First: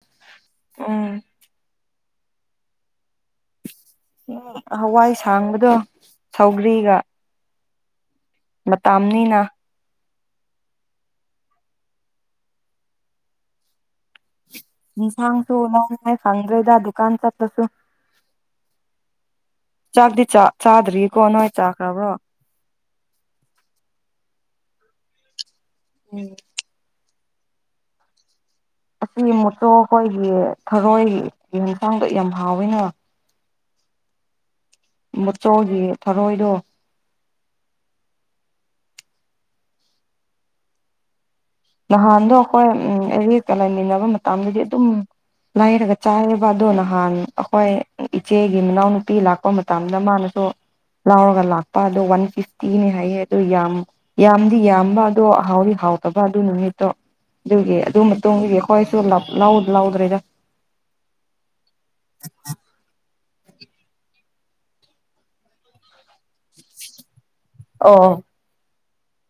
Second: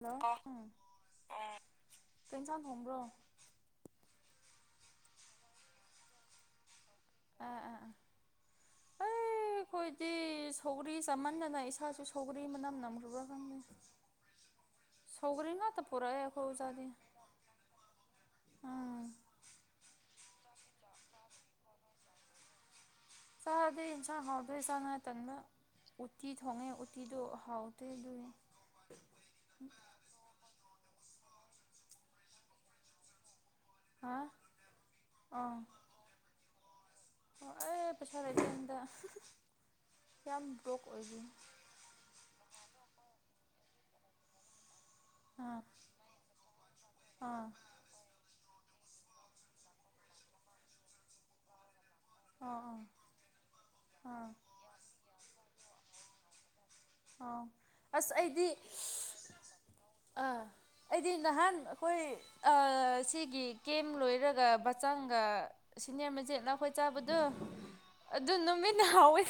[unintelligible] ꯎꯝ ꯀꯩ ꯑꯦꯟꯁꯥꯡ ꯊꯣꯡꯕ꯭ꯔꯣ ꯍꯋꯥꯏ ꯁꯥꯡꯕꯗꯣ ꯁꯧꯒ꯭ꯔꯤꯒ ꯑꯥ ꯑꯥ ꯑꯥ ꯃꯇꯥꯝꯅꯤꯅ ꯑꯩ ꯑꯩꯈꯣꯏꯗꯤ ꯁꯧꯒ꯭ꯔꯤ ꯆꯃꯥꯟꯗꯅ ꯏꯁꯥꯁꯨ ꯁꯧꯒ꯭ꯔꯤ ꯃꯅꯝ ꯅꯝꯈ꯭ꯔꯕꯥ ꯈꯪꯗꯦ [inaudible] ꯁꯧꯒꯔꯤ ꯏꯟꯁꯥꯡꯁꯨ ꯉꯥꯛꯇ ꯂꯧꯅꯤꯉꯥꯏ ꯄꯨꯔꯛꯑꯦ ꯑꯩꯈꯣꯏ ꯐꯪꯗ꯭ꯔꯦꯗ ꯑꯣꯖꯥꯗꯤ ꯗꯨꯀꯥꯟ ꯆꯠꯂꯁꯨ ꯎꯝ ꯆꯥꯛꯇꯤ ꯆꯥ ꯆꯥꯗ꯭ꯔꯤꯀꯣ ꯅꯣꯏ ꯆꯥꯈ꯭ꯔꯕ꯭ꯔꯣ ꯆꯥꯗ꯭ꯔꯤ ꯏꯟꯁꯥꯡ ꯍꯥꯎꯇꯕꯩ ꯆꯥꯅꯤꯉꯥꯏ ꯇꯟꯕ ꯎꯠꯇꯤ ꯊꯣꯡꯉꯦ ꯎꯠ ꯎꯇꯤꯗꯣ ꯍꯥꯎꯇꯦ ꯑꯗꯨꯒꯤ ꯑꯁꯤ ꯃꯨꯠꯇꯣ ꯑꯩꯈꯣꯏꯒꯤ ꯊꯔꯣꯏꯒꯤ ꯌꯦꯟꯁꯥꯡꯗꯣ ꯌꯥꯝ ꯍꯥꯎꯋꯤꯅ ꯍꯥꯥ ꯃꯆꯣꯒꯤ ꯊꯔꯣꯏꯗꯣ ꯑꯣ ꯑꯩ ꯄꯩꯁꯥ ꯂꯩꯇꯦꯗ ꯍꯟꯗꯛ ꯌꯥꯝ ꯕ꯭ꯔꯣꯛ ꯑꯣꯏꯔꯤ ꯅꯍꯥꯟꯗꯣ ꯑꯩꯈꯣꯏ ꯎꯝ ꯑꯦꯔꯤꯒ ꯂꯩꯥꯏꯃꯤꯟꯅꯕ ꯃꯇꯝꯗꯗꯤ ꯑꯗꯨꯝ ꯑꯥ ꯂꯩꯔꯒ ꯆꯥꯏꯑꯦꯕ ꯑꯗꯨ ꯅꯍꯥꯟ ꯑꯥ ꯑꯩꯈꯣꯏ ꯏꯆꯦꯒꯤ ꯃꯅꯥꯎꯅꯨꯄꯤ ꯂꯥꯛꯄ ꯃꯇꯝꯗ ꯃꯥꯅꯁꯨ ꯂꯥꯎꯔꯒ ꯂꯥꯛꯄ ꯑꯗꯨ ꯋꯥꯟ ꯑꯥ ꯑꯥ ꯐꯤꯐꯐꯇꯤꯅꯤ ꯍꯥꯏꯌꯦ ꯑꯗꯣ ꯌꯥꯝ ꯑꯥ ꯌꯥꯝꯗꯤ ꯌꯥꯝꯕ ꯑꯗꯣ ꯍꯥꯎꯗꯤ ꯍꯥꯎꯗꯕ ꯑꯗꯨ ꯅꯨꯃꯤꯠ ꯇꯣ ꯑꯥ ꯑꯗꯨꯒꯤ ꯑꯗꯨ ꯑꯁ ꯑꯩꯗꯤ ꯃꯇꯨꯡꯗꯒꯤ ꯑꯩꯈꯣꯏꯁꯨ ꯂꯧꯥ ꯂꯧꯗ꯭ꯔꯦꯗ ꯑꯥ ꯑꯩꯗꯤ ꯅꯍꯥꯟ ꯑꯩꯈꯣꯏ ꯑ ꯁꯤꯒꯤ ꯀꯦꯝ ꯂꯣꯏꯔꯒ ꯕꯆꯪꯒ ꯁꯤꯅꯤꯌꯔ ꯃꯆꯦꯠꯅ ꯑꯩꯈꯣꯏ ꯆꯥꯕꯗꯣ ꯑꯣ ꯑꯗꯨ ꯅꯨꯃꯤꯠꯅ ꯍꯥꯎꯋꯦ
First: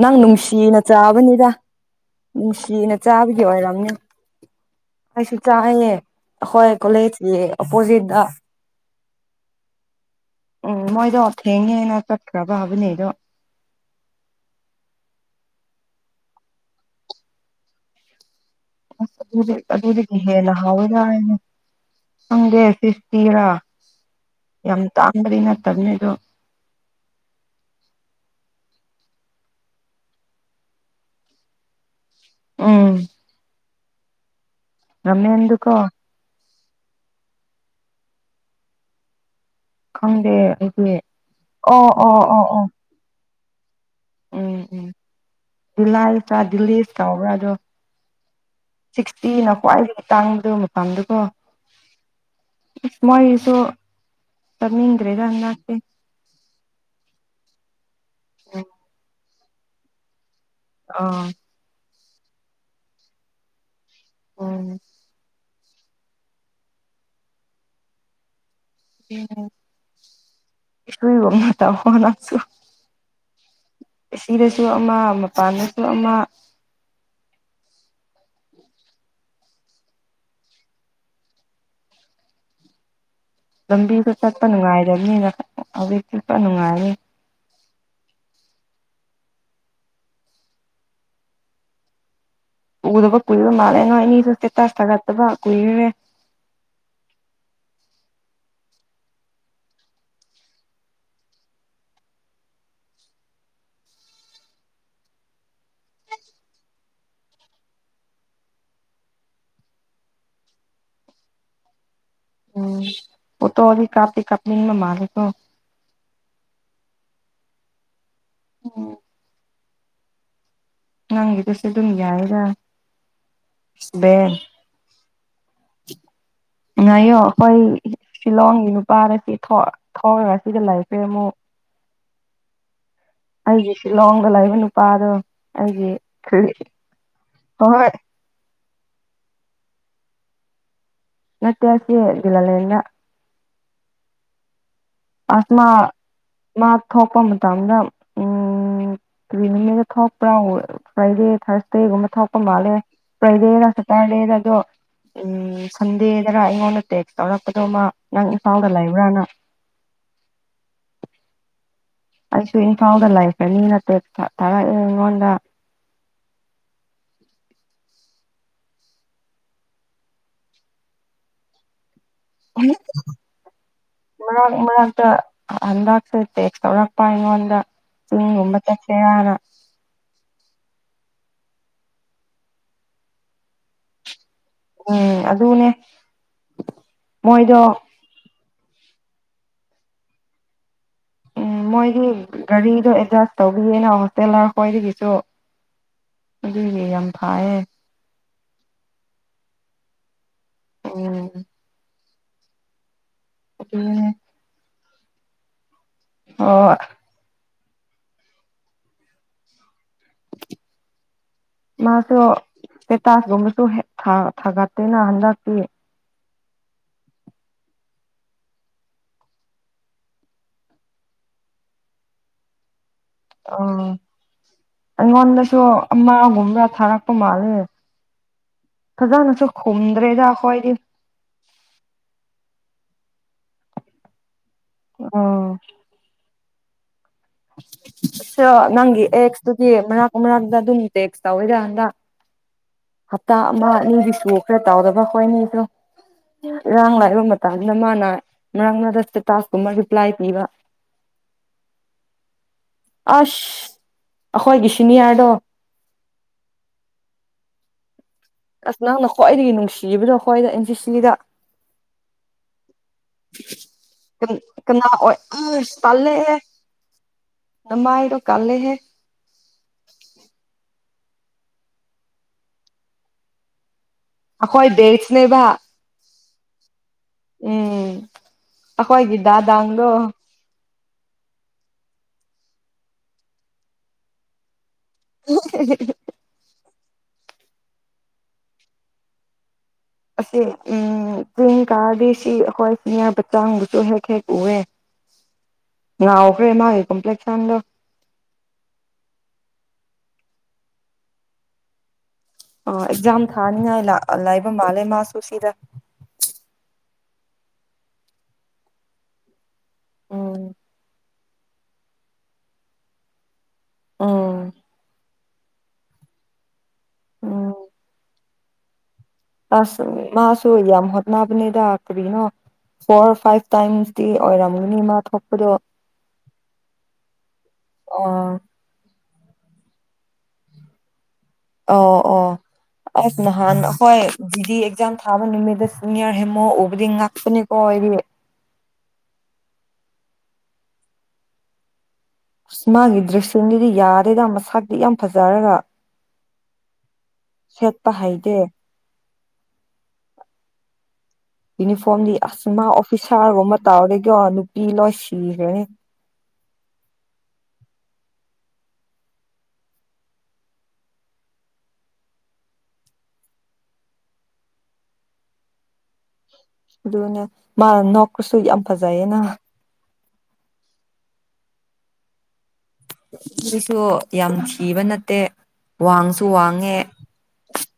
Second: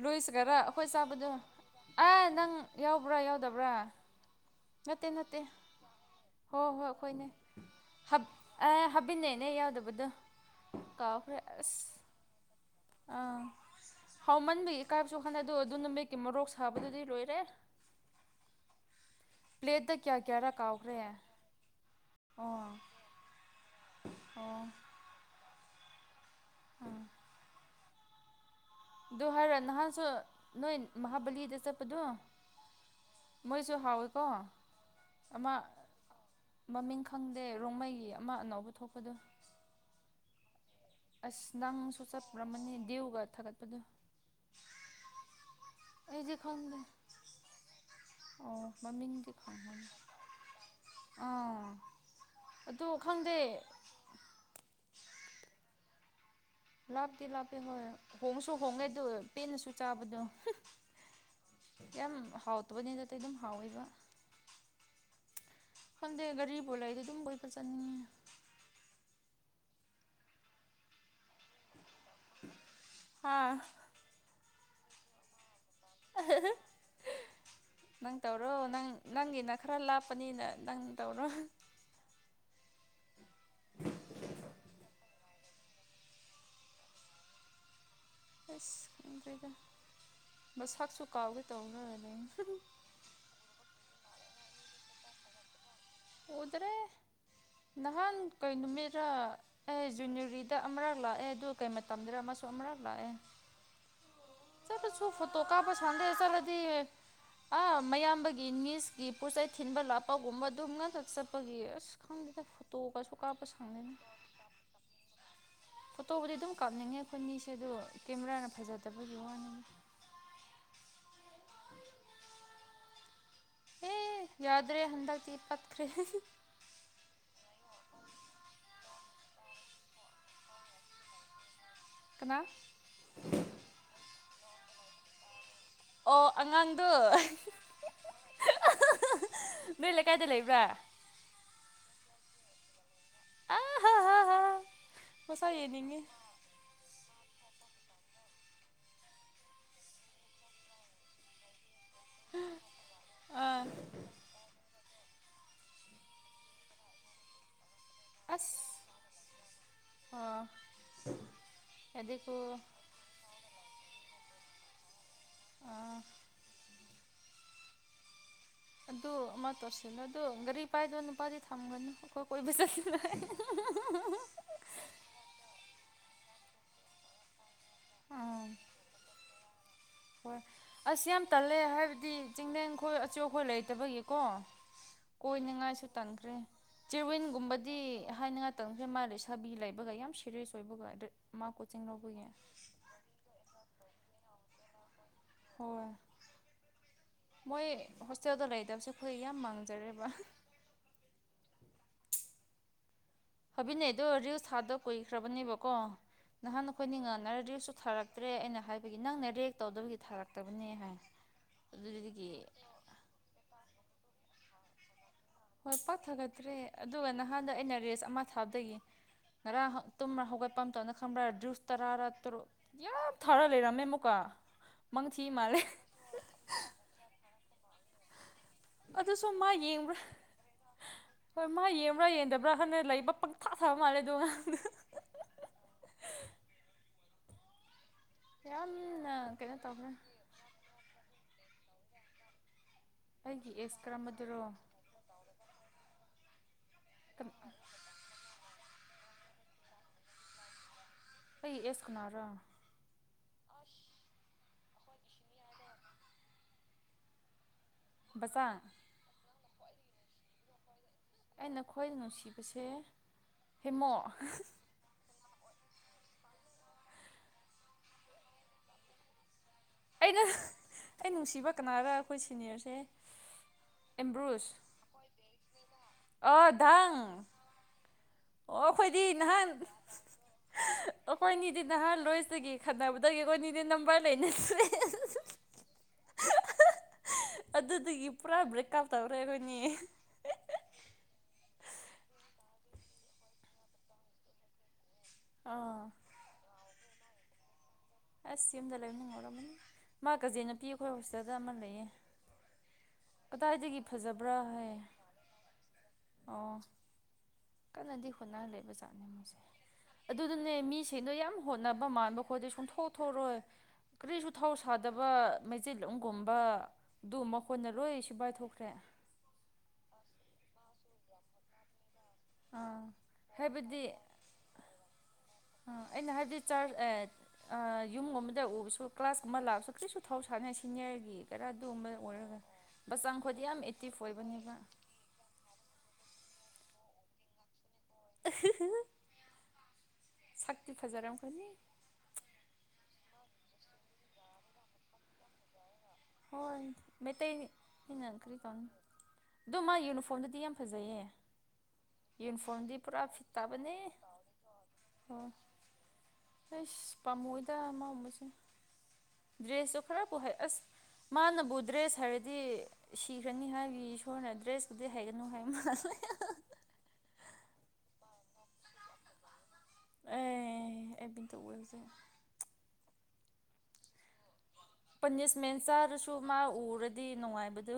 ꯅꯪ ꯂꯣꯏꯁꯤꯒꯔꯥ ꯅꯨꯡꯁꯤꯅ ꯑꯩꯈꯣꯏ ꯆꯥꯕꯗꯣ ꯆꯥꯕꯅꯤꯗ ꯑꯥ ꯅꯪ ꯅꯨꯡꯁꯤꯅ ꯌꯥꯎꯕ꯭ꯔꯥ ꯆꯥꯕꯒꯤ ꯌꯥꯎꯗꯕ꯭ꯔꯥ ꯑꯣꯏꯔꯝꯅꯤ ꯅꯠꯇꯦ ꯑꯩꯁꯨ ꯅꯠꯇꯦ ꯆꯥꯏꯌꯦ ꯍꯣꯏ ꯑꯩꯈꯣꯏ ꯍꯣꯏ ꯑꯩꯈꯣꯏꯅꯦ ꯀꯣꯂꯦꯖꯀꯤ ꯑꯣꯄꯣꯖꯤꯠꯇ ꯍꯥꯕ ꯑꯦ ꯍꯥꯕꯤꯅꯦꯠꯅꯦ ꯌꯥꯎꯗꯕꯗꯣ ꯎꯝ ꯃꯣꯏꯗꯣ ꯀꯥꯎꯈ꯭ꯔꯦ ꯊꯦꯡꯉꯦ ꯍꯥꯏꯅ ꯑꯁ ꯆꯠꯈ꯭ꯔꯕꯥ ꯍꯥꯕꯤꯅꯦ ꯑꯥ ꯍꯥꯎꯃꯟꯕꯒꯤ ꯏꯀꯥꯏꯕꯁꯨ ꯈꯪꯗꯦ ꯑꯗꯣ ꯑꯗꯨ ꯅꯨꯃꯤꯠꯀꯤ ꯃꯣꯔꯣꯛ ꯁꯥꯕꯗꯨꯗꯤ ꯂꯣꯏꯔꯦ ꯑꯁ ꯑꯗꯨꯗꯤ ꯄ꯭ꯂꯦꯠꯇ ꯑꯗꯨꯗꯒꯤ ꯀꯌꯥ ꯀꯌꯥꯔꯥ ꯍꯦꯟꯅ ꯀꯥꯎꯈ꯭ꯔꯦ ꯍꯥꯎꯋꯦꯗ ꯑꯩꯅ ꯈꯪꯗꯦ ꯐꯤꯐꯇꯤꯔꯥ ꯑꯣ ꯌꯥꯝ ꯇꯥꯡꯕꯗꯤ ꯅꯠꯇꯕꯅꯤ ꯑꯗꯨ ꯎꯝ ꯑꯗꯨ ꯍꯥꯏꯔꯣ ꯅꯍꯥꯟꯁꯨ ꯅꯣꯏ ꯃꯍꯥꯕꯂꯤꯗ ꯆꯠꯄꯗꯨ ꯎꯝ ꯃꯣꯏꯁꯨ ꯍꯥꯎꯋꯦꯀꯣ ꯑꯃ ꯔꯥꯃꯦꯟꯗꯨꯀꯣ ꯃꯃꯤꯡ ꯈꯪꯗꯦ ꯔꯣꯡꯃꯩꯒꯤ ꯑꯃ ꯑꯅꯧꯕ ꯊꯣꯛꯄꯗꯨ ꯈꯪꯗꯦ ꯑꯩꯗꯤ ꯑꯁ ꯑꯣ ꯅꯪꯁꯨ ꯑꯣ ꯆꯠꯄꯔ ꯑꯣ ꯑꯣ ꯑꯃꯅꯤ ꯗ꯭ꯌꯨꯒ ꯊꯥꯒꯠꯄꯗꯨ ꯎꯝ ꯎꯝ ꯂꯥꯏ ꯑꯩꯗꯤ ꯆ ꯈꯪꯗꯦ ꯗꯤꯂꯤꯁ ꯆꯥꯎꯕ꯭ꯔ ꯑꯗꯣ ꯑꯣ ꯃꯃꯤꯡꯗꯤ ꯁꯤꯛꯁꯇꯤꯅ ꯈꯪꯕꯅꯤ ꯈ꯭ꯋꯥꯏꯗꯒꯤ ꯇꯥꯡꯕꯗꯣ ꯃꯄꯥꯟꯗꯨꯀꯣ ꯑꯥ ꯑꯗꯨ ꯑꯁ ꯈꯪꯗꯦ ꯃꯣꯏꯁꯨ ꯆꯠꯅꯤꯡꯗ꯭ꯔꯦꯗ ꯍꯟꯗꯛꯇꯤ ꯂꯥꯞꯇꯤ ꯂꯥꯞꯄꯦ ꯍꯣꯏ ꯍꯣꯡꯁꯨ ꯍꯣꯡꯉꯦ ꯑꯗꯨ ꯄꯦꯟꯅꯁꯨ ꯆꯥꯕꯗꯨ ꯑꯣ ꯌꯥꯝ ꯍꯥꯎꯇꯕꯗꯤ ꯅꯠꯇꯦ ꯑꯗꯨꯝ ꯍꯥꯎꯋꯦꯕ ꯎꯝ ꯈꯪꯗꯦ ꯒꯥꯔꯤꯕꯨ ꯂꯩꯔꯗꯤ ꯑꯗꯨꯝ ꯀꯣꯏꯕ ꯆꯠꯅꯤꯡꯉꯦ [unintelligible] ꯃꯇꯝ ꯍꯣꯅ ꯍꯥꯥ ꯑꯁꯤꯗꯁꯨ ꯑꯃ ꯃꯄꯥꯟꯗꯁꯨ ꯑꯃ ꯅꯪ ꯇꯧꯔꯣ ꯅꯪ ꯅꯪꯒꯤꯅ ꯈꯔ ꯂꯥꯞꯄꯅꯤꯅ ꯅꯪ ꯇꯧꯔꯣ ꯂꯝꯕꯤꯗꯨ ꯆꯠꯄ ꯅꯨꯡꯉꯥꯏꯔꯅꯤꯅ ꯍꯧꯖꯤꯛ ꯆꯠꯄ ꯅꯨꯡꯉꯥꯏꯔꯅꯤ ꯑꯁ ꯈꯪꯗ꯭ꯔꯦꯗ ꯃꯁꯛꯁꯨ ꯀꯥꯎꯒꯦ ꯇꯧꯅꯔꯅꯦ ꯎꯗꯕ ꯀꯣꯏꯔꯕ ꯃꯥꯜꯂꯦꯑ ꯅꯣꯏꯅꯤꯖꯨ ꯑꯤꯁꯇꯦ ꯇꯁ ꯊꯒꯠꯇꯌꯕ ꯀꯨꯏꯔꯦ ꯎꯗ꯭ꯔꯦ ꯅꯍꯥꯟ ꯀꯩ ꯅꯨꯃꯤꯠꯔ ꯑꯩ ꯖꯨꯅꯔꯤꯗ ꯑꯃꯔꯛ ꯂꯥꯛꯑꯦ ꯑꯗꯨ ꯀꯩ ꯃꯇꯝꯗ꯭ꯔ ꯑꯃꯁꯨ ꯑꯃꯔꯛ ꯂꯥꯛꯑꯦ ꯆꯠꯂꯁꯨ ꯐꯣ ꯇꯣ ꯀꯥꯞꯄ ꯁꯡꯗꯦ ꯆꯠꯂꯗꯤ ꯑꯥ ꯃꯌꯥꯝꯕꯒꯤ ꯅꯤꯁꯀꯤ ꯄꯣꯠꯆꯩ ꯊꯤꯟꯕ ꯂꯥꯛꯄꯒꯨꯝꯕ ꯑꯗꯨꯝ ꯉꯥꯛꯇ ꯆꯠꯄꯒꯤ ꯑꯁ ꯈꯡꯗꯦꯗ ꯎꯝ ꯐꯣꯇꯣꯀꯥꯁꯨ ꯀꯥꯞꯄ ꯐꯣꯇꯣꯗꯤ ꯁꯡꯗꯦꯗ ꯀꯥꯞꯇꯤ ꯀꯥꯞꯅꯤꯡꯕ ꯃꯥꯜꯂꯦꯀꯣ ꯐꯣꯇꯣꯕꯨꯗꯤ ꯑꯗꯨꯝ ꯀꯥꯞꯅꯤꯡꯉꯦ ꯑꯈꯣꯏꯃꯤꯁꯦ ꯑꯗꯨ ꯀꯦꯃꯦꯔꯥꯅ ꯎꯝ ꯐꯖꯗꯕꯒꯤ ꯋꯥꯅꯤ ꯅꯪꯒꯤ ꯇꯁꯨ ꯑꯗꯨꯝ ꯌꯥꯏꯗ ꯍꯦ ꯕꯦꯟ ꯌꯥꯗ꯭ꯔꯦ ꯍꯟꯗꯛꯇꯤ ꯄꯠꯋ꯭ꯔꯦ ꯉꯥꯏꯌꯣ ꯑꯋꯣꯏ ꯁꯤꯂꯣꯡꯒꯤ ꯅꯨꯄꯥꯅ ꯁꯤ ꯊꯧꯔꯒ ꯁꯤꯗ ꯂꯩꯈ꯭ꯔꯦ ꯃꯨꯛ ꯀꯅꯥ ꯑꯩꯒꯤ ꯁꯤꯜꯂꯣꯡꯗ ꯂꯩꯏꯕ ꯅꯨꯄꯥꯗꯣ ꯑꯩꯒꯤ ꯑꯣ ꯑꯉꯥꯡꯗꯣ ꯍꯣꯏ ꯅꯣꯏ ꯂꯩꯀꯥꯏꯗ ꯂꯩꯕ꯭ꯔꯥ ꯅꯠꯇꯦ ꯑꯁꯤ ꯂꯤꯂꯂꯦꯅ ꯑꯍꯥ ꯍꯥ ꯍꯥ ꯑꯥꯁꯃꯥ ꯃꯥ ꯊꯣꯛꯄ ꯃꯇꯝꯗ ꯎꯝ ꯎꯝ ꯇ꯭ꯔꯤꯃꯤꯅꯩꯗ ꯊꯣꯛꯄ꯭ꯔꯥ ꯄꯔꯥꯏꯕꯦꯠ ꯊꯔ꯭ꯁ ꯀꯩꯒꯨꯝꯕ ꯊꯣꯛꯄ ꯃꯥꯜꯂꯦ ꯑꯥ [unintelligible] ꯎꯝ ꯁꯟꯗꯦꯗꯔ ꯑꯩꯉꯣꯟꯗ ꯇꯦꯛꯁ ꯇꯧꯔꯛꯄꯗꯣ ꯃꯥ ꯅꯪ ꯏꯝꯐꯥꯜꯗ ꯂꯩꯕ꯭ꯔꯥꯅ ꯑꯣ ꯌꯗꯦꯀꯣ ꯐꯥꯎꯗ ꯂꯥꯏꯐꯅꯤ ꯅꯠꯇꯦ ꯊꯥꯏꯔꯛ ꯑ ꯉꯣꯟꯗ ꯑꯥ ꯑꯗꯨ ꯑꯃ ꯇꯧꯁꯤꯅꯨ ꯑꯗꯨ ꯒꯥꯔꯤ ꯄꯥꯏꯗꯣ ꯅꯨꯄꯥꯗꯤ ꯊꯝꯒꯅꯨ ꯑꯩꯈꯣꯏ ꯀꯣꯏꯕ ꯆꯠꯁꯤ ꯃꯔꯛ ꯃꯔꯛꯇ ꯍꯟꯗꯛꯁꯦ ꯇꯦꯛꯁ ꯇꯧꯔꯛꯄ ꯑꯩꯉꯣꯟꯗ [unintelligible] ꯑꯥ ꯎꯝꯃ ꯆꯠꯀꯦꯔꯅ ꯍꯣꯏ ꯑꯁ ꯌꯥꯝ ꯇꯜꯂꯦ ꯍꯥꯏꯕꯗꯤ ꯆꯤꯡꯂꯦꯟꯈꯣꯏ ꯑꯆꯧꯈꯣꯏ ꯂꯩꯇꯕꯒꯤꯀꯣ ꯎꯝ ꯑꯗꯨꯅꯦ ꯀꯣꯏꯅꯤꯡꯉꯥꯏꯁꯨ ꯇꯟꯈ꯭ꯔꯦ ꯃꯣꯏꯗꯣ ꯆꯤꯋꯤꯟꯒꯨꯝꯕꯗꯤ ꯑꯦ ꯍꯥꯏꯅꯤꯡꯉꯥꯏ ꯇꯪꯍꯦ ꯃꯥꯜꯂꯦ ꯁꯥꯕꯤ ꯂꯩꯕꯒ ꯌꯥꯝ ꯁꯦꯔꯤꯌꯁ ꯑꯣꯏꯕꯒ ꯑꯗ ꯎꯝ ꯃꯣꯏꯒꯤ ꯒꯥꯔꯤꯗꯣ ꯑꯦꯗꯖꯁ ꯇꯧꯕꯤꯌꯦꯅ ꯍꯣꯁꯇꯦꯜꯔ ꯍꯣꯏꯗꯒꯤꯁꯨ ꯍꯣꯏ ꯑꯗꯨꯒꯤ ꯌꯥꯝ ꯐꯥꯌꯦ ꯃꯣꯏ ꯍꯣꯁꯇꯦꯜꯗ ꯂꯩꯇꯕꯁꯦ ꯑꯈꯣꯏ ꯌꯥꯝ ꯃꯥꯡꯖꯔꯦꯕ ꯎꯝ ꯐꯕꯤꯅꯩꯗꯣ ꯑꯗꯨꯅꯦ ꯔꯤꯜꯁ ꯊꯥꯗ ꯀꯨꯏꯈ꯭ꯔꯕꯅꯦꯕꯀꯣ ꯅꯍꯥꯟ ꯑꯣ ꯑꯈꯣꯏꯅꯤꯡ ꯉꯟꯅꯔꯗꯤ ꯔꯤꯜꯁꯇꯁꯨ ꯊꯥꯔꯛ ꯇ꯭ꯔꯦ ꯑꯩꯅ ꯍꯥꯏꯕꯒꯤ ꯅꯪꯅ ꯔꯦꯛ ꯇꯧꯗꯕꯒꯤ ꯊꯥꯔꯛꯇꯕꯅꯦ ꯍꯥꯏ ꯃꯥꯁꯨ ꯑꯗꯨꯗꯒꯤ ꯄꯦꯇꯥꯁꯒꯨꯝꯕꯁꯨ ꯊꯥꯒꯠꯇꯦꯅ ꯍꯟꯗꯛꯇꯤ ꯍꯣꯏ ꯄꯥꯛ ꯊꯥꯒꯠꯇ꯭ꯔꯦ ꯑꯗꯨꯒ ꯅꯍꯥꯟꯗ ꯑꯩꯅ ꯔꯦꯁ ꯑꯃ ꯊꯥꯕꯗꯒꯤ ꯉꯔꯡ ꯇꯨꯝ ꯍꯧꯒꯠꯄ ꯑꯝꯇꯅ ꯈꯪꯕ꯭ꯔꯥ ꯖꯨꯁ ꯇꯔꯥꯔꯛ ꯇꯔꯨꯛ ꯌꯥꯝ ꯊꯥꯔ ꯑ ꯂꯩꯔꯝꯃꯦ ꯑꯃꯨꯛꯀ ꯃꯪ ꯊꯤ ꯃꯥꯜꯂꯦ ꯑꯃꯥꯒꯨꯝꯕꯥ ꯊꯥꯔꯛꯄ ꯃꯥꯜꯂꯦ ꯑꯗꯨꯁꯨ ꯐꯖꯅꯁꯨ ꯃꯥ ꯌꯦꯡꯕ꯭ꯔꯥ ꯈꯨꯝꯗ꯭ꯔꯦꯗ ꯑꯩꯈꯣꯏꯗꯤ ꯍꯣꯏ ꯃꯥ ꯌꯦꯡꯕ꯭ꯔꯥ ꯌꯦꯡꯗꯕ꯭ꯔꯥ ꯍꯟꯅꯅ ꯂꯩꯕ ꯄꯪꯊꯥ ꯊꯥꯕ ꯃꯥꯜꯂꯦ ꯗꯨꯏ ꯑꯉꯥꯡ ꯗꯣ ꯑꯥ ꯁꯨ ꯅꯪꯒꯤ ꯌꯥꯝꯅ ꯀꯩꯅꯣ ꯑꯦꯛꯁꯇꯨꯗꯤ ꯇꯧꯈ꯭ꯔꯦ ꯃꯔꯛ ꯃꯔꯅꯥꯛꯇ ꯑꯗꯨꯝ ꯇꯦꯛ꯭ꯁ ꯇꯧꯋꯤꯗꯥ ꯍꯟꯗꯛ ꯍꯞꯇꯥ ꯑꯩꯒꯤ ꯑꯃ ꯑꯦꯁ ꯑꯅꯤꯒꯤ ꯀꯔꯝꯕꯗꯨꯔꯣ ꯁꯨꯈꯔꯦ ꯇꯥꯎꯗꯕ ꯈꯣꯏꯅꯤꯁꯨ ꯏꯔꯥꯡ ꯂꯥꯛꯏꯕ ꯃꯇꯝꯁꯤꯗ ꯃꯥꯅ ꯃꯔꯛ ꯁꯇꯦꯇꯥꯁꯀꯨꯝꯕ ꯔꯤꯄ꯭ꯂꯥꯏ ꯄꯤꯕ ꯑꯩꯩ ꯑꯦꯀ꯭ꯁ ꯀꯅꯥꯔꯥ ꯑꯁ ꯑꯩꯈꯣꯏꯒꯤ ꯁꯤꯅꯤꯌꯥꯔꯗꯣ ꯕꯆꯥ ꯑꯁ ꯅꯪꯅ ꯈ꯭ꯋꯥꯏꯗꯒꯤ ꯅꯨꯡꯁꯤꯕꯗꯣ ꯈ꯭ꯋꯥꯏꯗ ꯑꯦꯟ ꯁꯤ ꯁꯤꯗ ꯑꯩꯅ ꯈ꯭ꯋꯥꯏꯗꯒꯤ ꯅꯨꯡꯁꯤꯕꯁꯦ ꯍꯦꯃꯣ ꯀꯟ- ꯀꯅꯥ ꯑꯣꯏ ꯇꯟꯂꯦ ꯍꯦ ꯅꯃꯥꯏꯗꯣ ꯀꯜꯂꯦꯍꯦ ꯑꯩꯗꯣ ꯑꯩ ꯅꯨꯡꯁꯤꯕ ꯀꯅꯥꯒ ꯑꯩꯈꯣꯏ ꯁꯤꯅꯤꯌꯔꯁꯦ ꯑꯦꯝꯕ꯭ꯔꯨꯁ ꯑꯩꯈꯣꯏ ꯕꯦꯠꯁꯅꯦꯕ ꯑꯣ ꯗꯥꯡ ꯎꯝ ꯑꯣ ꯑꯩꯈꯣꯏꯗꯤ ꯑꯩꯈꯣꯏꯒꯤ ꯅꯍꯥꯟ ꯗꯥꯗꯥꯡꯗꯣ ꯑꯩꯈꯣꯏꯅꯤꯗꯤ ꯅꯍꯥꯟ ꯂꯣꯏꯁꯤꯗꯒꯤ ꯈꯠꯅꯕꯗꯒꯤ ꯑꯩꯈꯣꯏꯅꯤꯗꯤ ꯅꯝꯕꯔ ꯂꯩꯅꯗ꯭ꯔꯦ [unintelligible] ꯑꯗꯨꯗꯒꯤ ꯄꯨꯔꯥ ꯕ꯭ꯔꯦꯛ ꯑꯞ ꯇꯧꯔꯦ ꯑꯩꯈꯣꯏꯅꯦ ꯑꯁꯤ ꯎꯝ ꯆꯤꯡ ꯀꯥꯗꯤ ꯁꯤ ꯑꯩꯈꯣꯏ ꯁꯤꯅꯤꯌꯥꯔ ꯕꯥꯇꯥꯡꯕꯨꯁꯨ ꯍꯦꯛ ꯍꯦꯛ ꯎꯑꯦ ꯑꯥ ꯅꯎꯈ꯭ꯔꯦ ꯃꯥꯥꯏ ꯀꯣꯝꯄ꯭ꯂꯦꯛꯁꯟꯗꫭ ꯑꯁ ꯌꯨꯝꯗ ꯂꯩꯕꯅꯤꯡ ꯉꯧꯔꯝꯃꯅꯤ ꯃꯥ ꯀꯖꯦꯟ ꯅꯨꯄꯤ ꯑꯩꯈꯣꯏ ꯍꯣꯁꯇꯥꯜꯗ ꯑꯃ ꯂꯩꯌꯦ ꯑ ꯑꯦꯛꯖꯥꯝ ꯊꯥꯅꯤꯉꯥꯏ ꯀꯗꯥꯏꯗꯒꯤ ꯐꯖꯕ꯭ꯔꯥ ꯂꯥꯏꯕ ꯍꯥꯏ ꯃꯥꯜꯂꯦ ꯃꯥꯁꯨ ꯁꯤꯗ ꯑꯣ ꯀꯟꯅꯗꯤ ꯍꯣꯠꯅ ꯂꯩꯕꯖꯥꯠꯅꯦ ꯃꯣꯏꯁꯦ ꯎꯝ ꯑꯗꯨꯗꯅꯦ ꯃꯤꯁꯤꯡꯗꯣ ꯌꯥꯝ ꯍꯣꯠꯅꯕ ꯃꯥꯟꯕ ꯈꯣꯏꯗ ꯁꯨꯡꯊꯣꯛ ꯊꯣꯛꯔꯣꯏ ꯀꯔꯤꯁꯨ ꯎꯝ ꯊꯧꯁꯥꯗꯕ ꯃꯩꯆ‌ꯦꯂꫭꯝꯒꯨꯝꯕ ꯑꯗꯨ ꯎꯝ ꯃꯈꯣꯟꯅ ꯂꯣꯏ ꯁꯤꯐꯥꯏ ꯊꯣꯛꯈ꯭ꯔꯦ ꯑꯁ ꯃꯥꯁꯨ ꯌꯥꯝ ꯍꯣꯠꯅꯕꯅꯤꯗꯥ ꯀꫪꯤꯅꯣ ꯑꯥ ꯐꯣꯔ ꯐꯥꯏ꯭ꯚ ꯇꯥꯏꯝ ꯍꯥꯏꯕꯗꯤ ꯑꯣꯔꯃꯅꯤ ꯃꯥ ꯊꯣꯛꯄꯗꯣ ꯑ ꯑꯩꯅ ꯍꯥꯏꯗꯤ ꯆꯔꯑ꯭ꯁ ꯑꯦ ꯑ ꯌꯨꯝꯒꯨꯝꯕꯗ ꯎꯕꯁꯨ ꯀ꯭ꯂꯥꯁ ꯑꯃ ꯂꯥꯛꯑꯁꯨ ꯀꯔꯤꯁꯨ ꯊꯧ ꯁꯥꯟꯅꯩ ꯁꯤꯅꯔꯒꯤ ꯍ‌ꯦꯔꯥ ꯑꯗꯨꯒꯨꯝꯕ‌ꯩ ꯑꯣ ꯑꯣ ꯑꫭꯏꫪꫭꯏꯗ ꯑꯁ ꯕꯆꯥꯡꯈꯣꯏꯗꯤ ꯌꯥꯝ ꯅꯍꯥꯟ ꯑꯦꯛꯇꯤꯞ ꯑꯩꯈꯣꯏ ꯑꯣꯏꯕꯅꯦꯕ ꯖꯤꯗꯤ ꯑꯦꯛꯖꯥꯝ ꯊꯥꯕ ꯅꯨꯃꯤꯠꯇ ꯁꯨꯅꯤꯌꯥꯔ ꯍꯦꯃꯣ ꯎꯕꯗꯤ ꯉꯥꯛꯄꯅꯤꯀꯣ ꯑꯩꯗꯤ [unintelligible] ꯁꯥꯛꯇꯤ ꯐꯖꯔꯝꯈꯅꯤ ꯑꯁ ꯃꯥꯒꯤ ꯗ꯭ꯔꯦꯁꯁꯤꯡꯗꯨꯗꯤ ꯌꯥꯗꯦꯗ ꯃꯁꯥꯛꯛꯇꯤ ꯌꯥꯝ ꯐꯖꯔꯒ ꯍꯣꯏ ꯁꯦꯠꯄ ꯃꯩꯇꯩꯁꯤꯡꯅ ꯍꯩꯇꯦ ꯀꫪꯤ ꯇꯧꯅꯤ ꯑꯗꯣ ꯃꯥ ꯌꯨꯅꯤꯐꯣꯔꯝꯗꯨꯗꯤ ꯌꯥꯝ ꯐꯖꯩꯌꯦ ꯌꯨꯅꯤꯐꯣꯔꯝꯗꯤ ꯑꯁ ꯃꯥ ꯌꯨꯅꯤꯐꯣꯔꯝꯗꯤ ꯄꯨꯔꯥ ꯐꯤꯠ ꯑꯣꯐꯤꯁꯥꯔꯒꯨꯝꯕ ꯇꯥꯕꯅꯦ ꯇꯧꯔꯗꯤꯀꫭ ꯅꯨꯄꯤ ꯂꯣꯏ ꯍꯣꯏ ꯁꯤꯈ꯭ꯔꯅꯤ ꯑꯩꯁ ꯄꯥꯝꯃꯨꯗ ꯃꯒꯨꯝꯕꯁꯦ ꯗ꯭ꯔꯦꯁꯇꯣ ꯈꯔꯄꯨ ꯍ‌ꯦꯛ ꯑꯁ ꯃꯥꯅꯕꯨ ꯗ꯭ꯔꯦꯁ ꯍꯩꯔꯗꯤ ꯁꯤꯈ꯭ꯔꯅꯤ ꯍꯥꯏꯕꯒꯤ ꯏꯁꯣꯔꯅ ꯗ꯭ꯔꯦꯁꯄꯨꯗꯤ ꯍꯩꯒꯅꯨ ꯍꯥꯏ ꯃꯥꯟꯂꯦ ꯑꯗꯨꯅ‌ꯦ ꯃꯥꯅ ꯅꯣꯛꯄꯁꯨ ꯌꯥꯝ ꯐꯖꯩꯌꯦꯅ ꯑꯦ ꯑꯩ ꯃꯤꯇꯥ ꯎꯕꯥꯁꯦ ꯁꯤꯁꯨ ꯌꯥꯝ ꯊꯤꯕ ꯅꯠꯇꯦ ꯄꯅꯤꯁꯃꯦꯟ ꯆꯥꯔꯁꯨ ꯋꯥꯡꯁꯨ ꯃꯥ ꯋꯥꯡꯉꯦ ꯎꯔꯗꯤ ꯅꯨꯡꯉꯥꯏꯕꯗꯨ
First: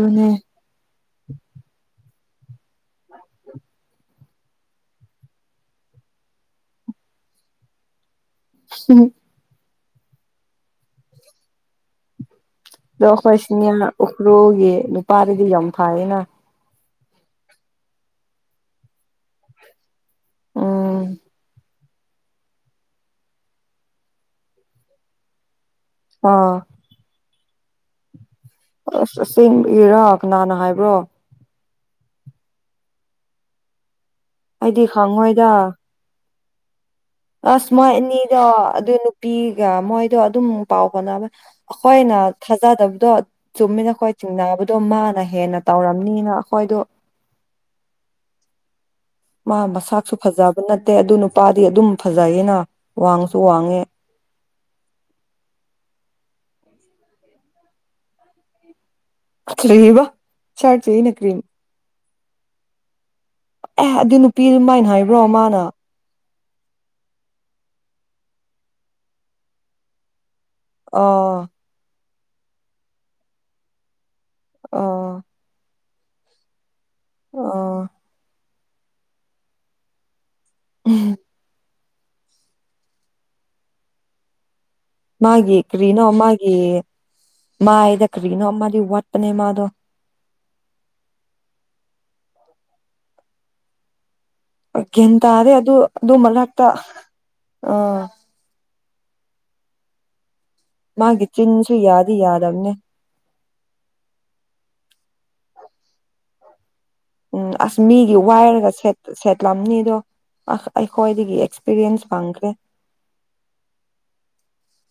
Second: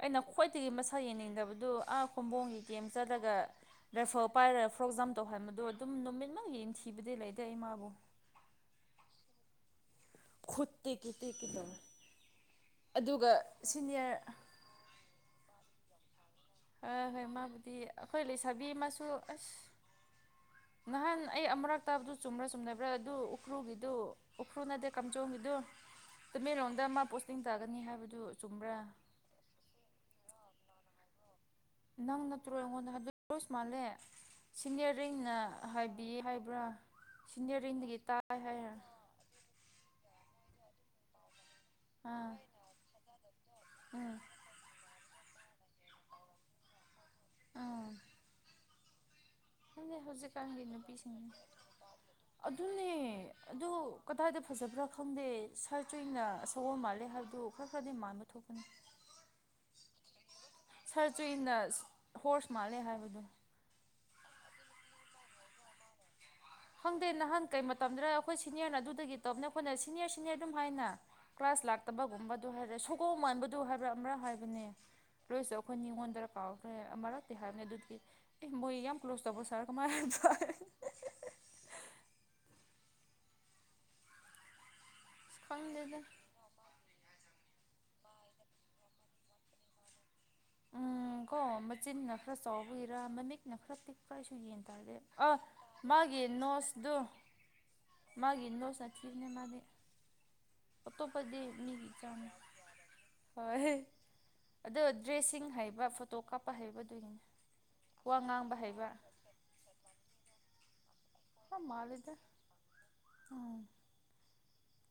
ꯑꯩꯅ ꯈ꯭ꯋꯥꯏꯗꯒꯤ ꯃꯁꯛ ꯌꯦꯡꯅꯤꯡꯗꯕꯗꯨ ꯑꯥ ꯈꯣꯝꯕꯣꯡꯒꯤ ꯀꯦꯝ ꯆꯠꯂꯒ ꯔꯥꯏꯐꯜ ꯄꯥꯏꯔꯒ ꯐꯣꯔꯛ ꯖꯝ ꯇꯧꯍꯟꯕꯗꯨ ꯑꯗꯨꯝ ꯅꯨꯃꯤꯠꯃꯛ ꯌ‌ꯦꯡꯊꯤꯕꯗꯤ ꯂꯩꯇ‌ꯦ ꯑꯩ ꯃꯥꯕꯨ [unintelligible] ꯈꯨꯨꯠ ꯇꯦꯛꯀ‌ꯦ ꯇꯦꯛꯀ‌ꯦ ꯇꯧꯔꯦ ꯑꯗꯣ ꯑꯩꯈꯣꯏ [unintelligible] ꯎꯈ꯭ꯔꯨꯜꯒꯤ ꯅꯨꯄꯥꯗꯨꯗꯤ ꯌꯥꯝ ꯐꯔꯦꯅꯥ ꯍꯣꯏ ꯍꯣꯏ ꯃꯥꯕꯨꯗꯤ ꯑꯩꯈꯣꯏ ꯂꯩꯁꯥꯕꯤ ꯑꯃꯁꯨ ꯑꯁ ꯎꯝ ꯅꯍꯥꯟ ꯑꯩ ꯑꯃꯔꯛ ꯇꯥꯕꯗꯨ ꯆꯨꯝꯕ꯭ꯔꯥ ꯆꯨꯝꯗꯕ꯭ꯔꯥ ꯑꯗꯨ ꯎꯈ‍꯭ꯔꯨꯜꯒꯤꯗꯨ ꯎꯈ꯭ꯔꯨꯜ ꯅꯠꯇꯦ ꯀꯥꯝꯖꯣꯡꯒꯤꯗꯨ ꯑꯥ ꯇꯃꯦꯡꯂꯣꯡꯗ ꯃꯥ ꯄꯣꯁꯇꯤꯡ ꯇꯥꯒꯅꯤ ꯍꯥꯏꯕꯗꯨ ꯆꯨꯝꯕ꯭ꯔꯥ ꯑꯁ ꯑꯁ‌ꯦꯡꯕꯩꯔꯥ ꯀꯅꯥꯅ ꯍꯥꯏꯕ꯭ꯔꯣ ꯅꯪ ꯅꯠꯇ꯭ꯔꯣ ꯑꯩꯉꯣꯟꯗꯣ ꯍꯧꯖꯤꯛ [unintelligible] ꯃꯥꯜꯂꯦ ꯑꯩꯗꯤ ꯁꯤꯅꯤꯌꯥꯔꯤꯡꯅ ꯈꯪꯉꯣꯏꯗ ꯍꯥꯏ ꯄꯤꯌꯦ ꯍꯥꯏꯕ꯭ꯔꯥ ꯑꯁ ꯃꯣꯏ ꯁꯤꯅꯤꯌꯔꯔꯤꯡꯗꯒꯤ ꯇꯥꯏ ꯑꯅꯤꯗꯣ ꯍꯥꯏꯔ ꯑꯗꯨ ꯅꯨꯄꯤꯒ ꯃꯣꯏꯗꯣ ꯑꯗꯨꯝ ꯄꯥꯎ ꯐꯥꯎꯅꯕ ꯑꯩꯈꯣꯏꯅ ꯑꯥ ꯊꯥꯖꯗꯕꯗꯣ ꯆꯨꯝꯃꯤꯅ ꯑꯩꯈꯣꯏ ꯎꯝ ꯆꯤꯡꯅꯕ ꯇꫭ ꯃꯥꯅ ꯍꯦꯟꯅ ꯇꯧꯔꯝꯅꯤꯅ ꯑꯩꯈꯣꯏꯗꯨ ꯑꯥ ꯃꯥ ꯈꯪꯗꯦ ꯃꯁꯥꯛꯁꯨ ꯐꯖꯕ ꯍꯧꯖꯤꯛꯀꯥꯟꯒꯤ ꯅꯠꯇꯦ ꯑꯗꯨ ꯅꯨꯄꯤꯁꯤꯡꯖꯦ ꯅꯨꯄꯥꯗꯤ ꯑꯗꯨꯝ ꯐꯖꯩꯌꯦꯅ ꯑꯗꯨꯅꯦ ꯋꯥꯡꯁꯨ ꯑꯗꯨ ꯋꯥꯡꯉꯦ ꯀꯗꯥꯏꯗ ꯐꯖꯕ꯭ꯔꯥ ꯈꯪꯗꯦ ꯁꯥꯔ ꯆꯨꯏꯅ ꯁꯥꯑꫭꯝ ꯃꯥꯜꯂꯦ ꯍꯥꯏꯕꯗꯨ ꯈꯔ ꯈꯔꯗꯤ ꯃꯥꯟꯕ ꯊꯣꯛꯄꯅꯤ ꯀꯔꯤꯕ ꯁꯥꯔ ꯁꯥꯔꯆꯤꯅ ꯀ꯭ꯔꯤꯝ ꯆꯨꯏꯅ ꯍꯣꯔꯁ ꯃꯥꯜꯂꯦ ꯍꯥꯏꯕꯗꯨ ꯑꯦ ꯑꯗꯨ ꯅꯨꯄꯤ ꯃꯥꯏꯅ‌ꯦ ꯍꯥꯏꯕ꯭ꯔꯣ ꯃꯥꯅ ꯈꯪꯗꯦ ꯅꯍꯥꯟ ꯀꯩ ꯃꯇꯝꯗꯔꯥ ꯑꯩꯈꯣꯏ ꯁꯤꯅꯤꯌꯔꯅ ꯑꯗꯨꯗꯒꯤ ꯇꯧꯕꯅꯦ ꯑꯩꯈꯣꯏꯅ ꯁꯤꯅꯤꯌꯔ ꯁꯤꯅꯤꯌꯔ ꯑꯗꯨꯝ ꯍꯥꯏꯅ ꯑꯥ ꯀ꯭ꯂꯥꯁ ꯂꯥꯛꯇꯕꯒꯨꯝꯕꯗꯨ [unintelligible] ꯃꯥꯟꯕꯗꯨ ꯍꯥꯏꯕ꯭ꯔꯥ ꯑꯃꯨꯔꯛ ꯍꯥꯏꯕ ꯑꯗꯨꯅꯦ ꯑꯥ ꯂꯣꯏꯁꯨ ꯑꯩꯈꯣꯏ ꯅꯤꯉꯣꯟꯗꯔꯥ ꯀꯥꯎꯈ꯭ꯔꯦ ꯑꯃꯔꯛꯇꯤ ꯍꯥꯏꯕꯅꯦ ꯑꯥ ꯑꯗꯨꯗꯤ ꯑꯦ ꯃꯣꯏ ꯌꯥꯝ ꯀ꯭ꯂꯣꯖ ꯇꯧꯕ ꯁꯥꯔ ꯀꯃꯥꯏ ꯍꯥꯏꯇꯥꯔꯦ [unintelligible] ꯃꯥꯒꯤ ꯈꯪꯗꯦꯗ ꯀꯔꯤꯅꯣ ꯃꯥꯒꯤ ꯃꯥꯏꯗ ꯀꯔꯤꯅꯣ ꯑꯃꯗꯤ ꯋꯥꯠꯄꯅꯦ ꯃꯥꯗꯣ ꯎꯝ ꯀꯣ ꯃꯆꯤꯟꯅ ꯈꯔ ꯆꯥꯎꯕꯒꯤꯔꯥ ꯃꯃꯤꯠꯅ ꯈꯔ ꯄꯤꯛꯄ꯭ꯔꯥ ꯑꯩꯁꯨ ꯌꯦꯡ ꯒ꯭ꯌꯥꯟ [unintelligible] ꯑꯣ ꯇꯥꯗꯦ ꯑꯗꯨ ꯑꯗꯨ ꯃꯥꯒꯤ ꯃꯅꯥꯛꯇ ꯅꯣꯁꯗꯨ ꯑꯥ ꯃꯥꯒꯤ ꯅꯣꯁꯅꯥ ꯊꯤꯕꯅꯦ ꯃꯥꯗꯤ ꯃꯥꯒꯤ ꯑꯇꯣꯞꯄꯗꯤ ꯆꯤꯟꯁꯨ ꯃꯤꯒꯤ ꯌꯥꯗꯤ ꯆꯥꯡ ꯌꯥꯗꯕꯅꯦ ꯍꯣꯏ ꯑꯗꯣ ꯗ꯭ꯔꯦꯁꯁꯤꯡ ꯍꯩꯕ ꯐꯣꯇꯣ ꯀꯥꯞꯄ ꯍꯩꯕ ꯑꯗꯨꯒꯤꯅꯤ ꯎꯝ ꯑꯁ ꯃꯤꯒꯤ ꯋꯥ ꯉꯥꯡꯕ ꯋꯥꯏꯔꯒ ꯁꯦꯠ ꯁꯦꯠꯂꯝꯅꯤ ꯑꯗꯣ ꯑ ꯑꯩꯈꯣꯏꯗꯤ [unintelligible] ꯃꯥꯜꯂꯤꯗ ꯎꯝ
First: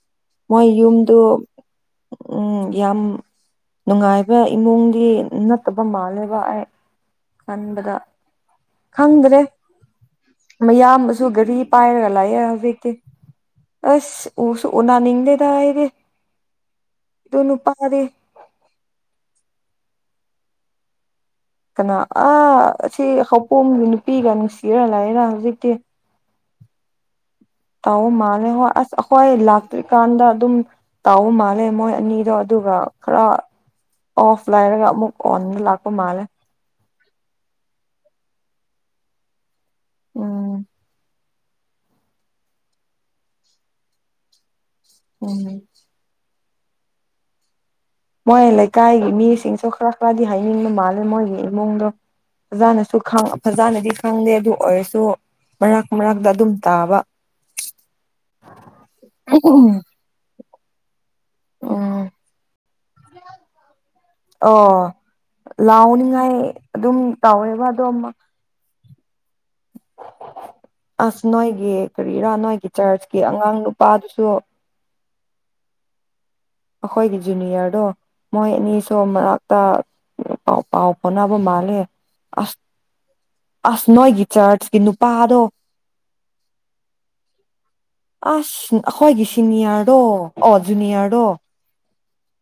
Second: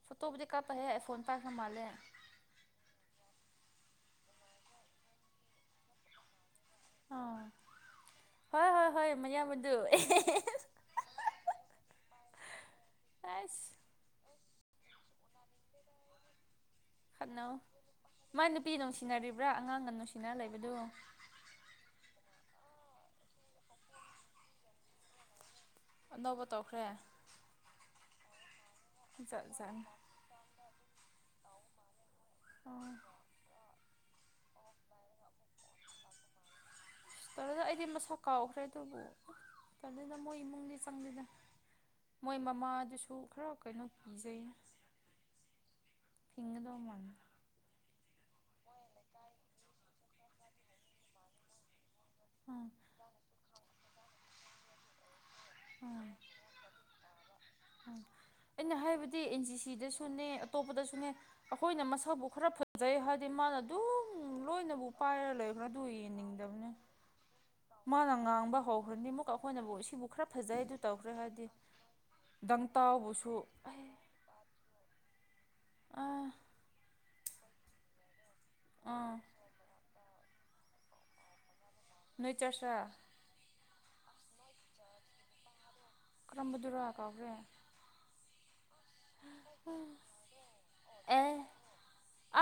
ꯐꯣꯇꯣꯕꯨꯗꯤ ꯃꯣꯏ ꯀꯥꯞꯄ ꯍꯩꯌꯦ ꯑꯥꯏ ꯌꯨꯝꯗꯨ ꯐꯣꯟ ꯄꯥꯏꯕ ꯃꯥꯜꯂꯦ ꯎꯝ ꯌꯥꯝ ꯅꯨꯡꯉꯥꯏꯕ ꯏꯃꯨꯡꯒꯤ ꯅꯠꯇꯕ ꯃꯥꯜꯂꯦꯕ ꯑꯩ ꯑꯥ ꯈꯟꯕꯗ ꯍꯣꯏ ꯍꯣꯏ ꯍꯣꯏ ꯈꯪꯗ꯭ꯔꯦ ꯃꯌꯥꯝꯕꯗꯨ ꯃꯌꯥꯝꯕꯁꯨ ꯒꯥꯔꯤ ꯄꯥꯏꯔꯒ ꯂꯩꯌꯦ ꯍꯧꯖꯤꯛꯇꯤ ꯑꯩꯁ ꯑꯁ ꯎꯁꯨ ꯎꯅꯅꯤꯡꯗꯦꯗ ꯑꯩꯗꯤ ꯑꯗꯨ ꯈꯠꯅꯧ ꯅꯨꯄꯥꯗꯤ ꯃꯥ ꯅꯨꯄꯤ ꯅꯨꯡꯁꯤꯅꯔꯤꯕ꯭ꯔꯥ ꯑꯉꯥꯡꯒ ꯅꯨꯡꯁꯤꯅꯔꯥ ꯂꯩꯕꯗꯨ ꯀꯅꯥ ꯑꯥ ꯁꯤ ꯍꯧꯄꯣꯝꯒꯤ ꯅꯨꯄꯤꯒ ꯅꯨꯡꯁꯤꯔꯥ ꯂꯩꯌꯦꯗꯥ ꯍꯧꯖꯤꯛꯇꯤ ꯑꯅꯧꯕ ꯇꯧꯈ꯭ꯔꯦ ꯇꯧꯕ ꯃꯥꯜꯂꯦ ꯍꯣꯏ ꯑꯁ ꯑꯩꯈꯣꯏ ꯖꯥꯠ ꯖꯥꯠꯅꯤ ꯂꯥꯛꯇ꯭ꯔꯤꯀꯥꯟꯗ ꯑꯗꯨꯝ ꯇꯧꯕ ꯃꯥꯜꯂꯦ ꯃꯣꯏ ꯑꯅꯤꯗꯣ ꯑꯁ ꯑꯗꯨꯒ ꯈꯔ ꯑꯣꯐ ꯂꯩꯔꯒ ꯑꯃꯨꯛ ꯑꯣꯟꯗ ꯂꯥꯛꯄ ꯃꯥꯜꯂꯦ ꯇꯜꯂ‌ꯦ ꯑꯩꯗꯤ ꯃꯁꯛ ꯀꯥꯎꯈ꯭ꯔꯦ ꯑꯗꯨꯕꯨ ꯇꯜꯂ‌ꯦꯗꯥ ꯃꯣꯏ ꯎꯝ ꯏꯃꯨꯡꯗꯤ ꯆꯪꯗ‌ꯦꯗ ꯃꯣꯏ ꯃꯃꯥꯗꯨꯁꯨ ꯈꯔ ꯀꯩꯅꯣ ꯀꯤꯖꯩꯗ ꯎꯝ ꯊꯤꯡꯒꯗꯧ ꯃꯥꯟꯂꯦ ꯃꯣꯏ ꯂꯩꯀꯥꯏꯒꯤ ꯃꯤꯁꯤꯡꯁꯨ ꯈꯔꯥ ꯈꯔꯥꯗꯤ ꯍꯥꯏꯅꯤꯡꯕ ꯃꯥꯜꯂꯦ ꯃꯣꯏꯒꯤ ꯏꯃꯨꯡꯗꯣ ꯎꯝ ꯐꯖꯥꯅꯁꯨ ꯈꯪ ꯐꯖꯥꯅꯗꯤ ꯈꯪꯗꯦ ꯑꯗꯨ ꯑꯣꯏꯔꯁꯨ ꯃꯔꯛ ꯃꯔꯛꯇ ꯑꯗꯨꯝ ꯇꯥꯕ ꯎꯝ ꯑꯩꯅ ꯍꯥꯏꯕꯗꯤ ꯑꯦꯟ ꯁꯤ ꯁꯤꯗꯁꯨꯅꯦ ꯑꯇꯣꯞꯄꯗꯁꯨꯅꯦ ꯑꯩꯈꯣꯏꯅ ꯎꯝ ꯃꯁꯛꯕꯨ ꯈꯔꯥ ꯐꯖꯩ ꯍꯥꯏꯔꯗꯤ ꯃꯥꯅ ꯑꯗꯨꯝ ꯑꯣ ꯂꯣꯏꯅꯕꯨ ꯄꯥꯏꯔ ꯂꯩꯈ꯭ꯔꯥ ꯑꯗꯨ ꯌꯦꯡꯅꯤꯡꯗꯕꯅꯦ ꯇꯧꯋꯦ ꯃꯥꯅ ꯉꯥꯡꯕ ꯍꯧꯈ꯭ꯔꯗꯤ ꯑꯃꯨꯛꯀꯥ ꯑꯩꯈꯣꯏꯅꯕꯨ ꯁꯤꯕꯨ ꯈꯔ ꯐꯖꯩ ꯑꯗꯨ ꯇꯧꯈ꯭ꯔꯦ ꯑꯁ ꯍꯥꯏꯗꯤ ꯅꯣꯏꯒꯤ ꯀꯔꯤꯔꯥ ꯅꯣꯏꯒꯤ ꯆꯔꯆꯀꯤ ꯗꯪꯇꯥꯎꯕꯨꯁꯨ ꯑꯉꯥꯡ ꯑꯩ ꯅꯨꯄꯥꯗꯨꯁꯨ ꯑꯥ ꯑꯩꯈꯣꯏꯒꯤ ꯖꯨꯅꯤꯌꯔꯗꯣ ꯃꯣꯏ ꯑꯅꯤꯁꯨ ꯑꯥ ꯃꯔꯛ ꯊꯥ ꯥꯄꯥꯎ ꯄꯥꯎ ꯐꯥꯎꯅꯕ ꯃꯥꯜꯂꯦ ꯅꯣꯏ ꯑꯁ ꯆꯔꯁꯔꯥ ꯑꯁ ꯅꯣꯏꯒꯤ ꯆꯔꯆꯀꯤ ꯅꯨꯄꯥꯗꯣ ꯀꯔꯝꯕꯗꯨꯔꯥ ꯀꯥꯎꯒ꯭ꯔꯦ ꯑꯁ ꯑꯩꯈꯣꯏꯒꯤ ꯁꯤꯅꯤꯌꯔꯗꯣ ꯑꯣ ꯖꯨꯅꯤꯌꯔꯗꯣ ꯑꯦ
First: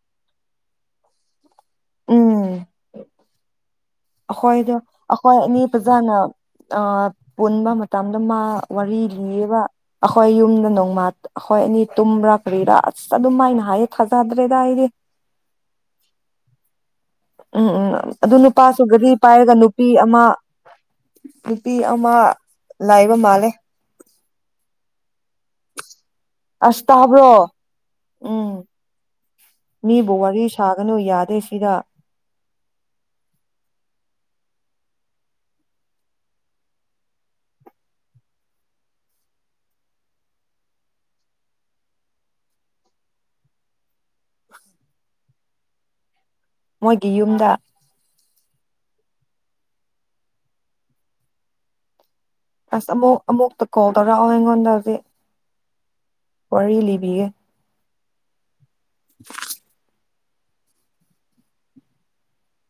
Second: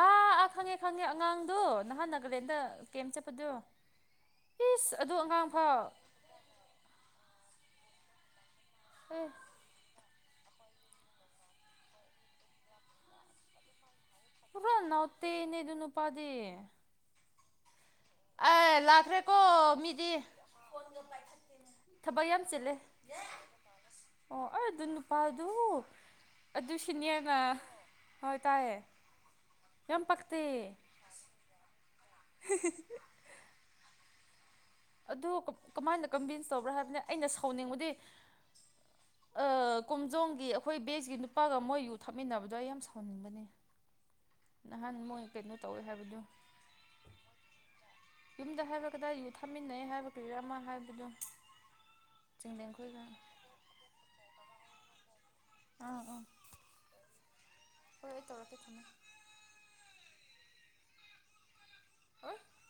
ꯑꯥ ꯑꯥ ꯈꯪꯉꯦ ꯈꯪꯉꯦ ꯑꯉꯥꯡꯗꯣ ꯅꯍꯥꯟ ꯅꯥꯒꯥꯂꯦꯟꯗ ꯀꯦꯝ ꯆꯠꯄꯗꯨ ꯑꯩꯈꯣꯏꯗꫭ ꯑꯩꯈꯣꯏ ꯑꯅꯤ ꯐꯖꯥꯅ ꯑꯥ ꯄꯨꯟꯕ ꯃꯇꯝꯗ ꯃꯥ ꯋꯥꯔꯤ ꯑꯦ ꯂꯤꯌꯦꯕ ꯑꯩꯈꯣꯏ ꯌꯨꯝꯗ ꯅꯣꯡꯃꯥ ꯑꯩꯈꯣꯏ ꯑꯅꯤ ꯇꯨꯝꯕ꯭ꯔꯥ ꯀꯔꯤꯔꯥ ꯑꯁ ꯑꯗꯨꯝ ꯃꯥꯏꯅ ꯍꯥꯏꯌꯦ ꯐꯖꯗ꯭ꯔꯦ ꯄꯨꯔꯥ ꯅꯥꯎꯇꯤꯅꯤ ꯑꯗꯨ ꯅꯨꯄꯥꯗꯤ ꯎꯝ ꯎꯝ ꯑꯗꯨ ꯑꯦ ꯅꯨꯄꯥꯁꯨ ꯒꯔꯤ ꯂꯥꯛꯈ꯭ꯔꯦꯀꯣ ꯄꯥꯏꯔꯒ ꯅꯨꯄꯤ ꯃꯤꯗꯤ ꯑꯃꯥ ꯅꯨꯄꯤ ꯑꯃꯥ ꯊꯕꯛ ꯌꯥꯝ ꯆꯤꯜꯂꯦ ꯂꯩꯕ ꯃꯥꯜꯂꯦ ꯑꯣ ꯑꯩ ꯑꯗꯨ ꯅꯨꯄꯥꯗꯨ ꯑꯗꯨ ꯑꯁ ꯇꯥꯕ꯭ꯔꯣ ꯁꯤꯅꯤꯌꯔꯥ ꯍꯣꯏ ꯎꯝ ꯇꯥꯏꯌꯦ ꯌꯥꯝ ꯃꯤꯕꯨ ꯄꯛꯇꯦ ꯋꯥꯔꯤ ꯁꯥꯒꯅꯨ ꯌꯥꯗꯦ ꯁꯤꯗ [unintelligible] ꯑꯗꯨ ꯀꯃꯥꯏꯅ ꯀꯟꯚꯤꯟꯁ ꯇꯧꯕ꯭ꯔꯥ ꯍꯥꯏꯕꯅꯦ ꯑꯩꯅ ꯁꯥꯎꯅꯤꯡꯕꯗꯤ ꯑꯥ ꯀꯣꯝꯖꯣꯝꯒꯤ ꯑꯩꯈꯣꯏ ꯕꯦꯁꯀꯤ ꯅꯨꯄꯥꯒ ꯃꯣꯏ ꯌꯨ ꯊꯛꯃꯤꯟꯅꯕꯗꯣ ꯑꯩ ꯌꯥꯝ ꯁꯥꯎꯍꯟꯅꯤꯡꯕꯅꯤ ꯅꯍꯥꯟ ꯃꯣꯏ ꯀꯩꯅꯣ ꯇꯧꯋꯦ ꯍꯥꯏꯕꯗꯨ ꯃꯣꯏꯒꯤ ꯌꯨꯝꯗ ꯌꯨꯝꯗ ꯍꯥꯏꯕ꯭ꯔꯥ ꯀꯗꯥꯏ ꯌꯨ ꯊꯛꯃꯤꯟꯅꯩ ꯍꯥꯏꯕ꯭ꯔꯥ ꯀꯔꯤꯔꯥ ꯑꯃꯥ ꯍꯥꯏꯕꯗꫭ ꯑꯁ ꯑꯃꯨꯛ ꯑꯃꯨꯛꯇ ꯀꯣꯜ ꯇꯧꯔꯛꯑꯣ ꯑꯩꯉꯣꯟꯗ ꯍꯧꯖꯤꯛ ꯑꯥ ꯑꯥ ꯋꯥꯔꯤ ꯂꯤꯕꯤꯒꯦ ꯍꯣꯏ ꯑꯩ ꯇꯧꯔꯀꯦ ꯊꯝꯃꯣ [inaudible] ꯍꯥ [unintelligible]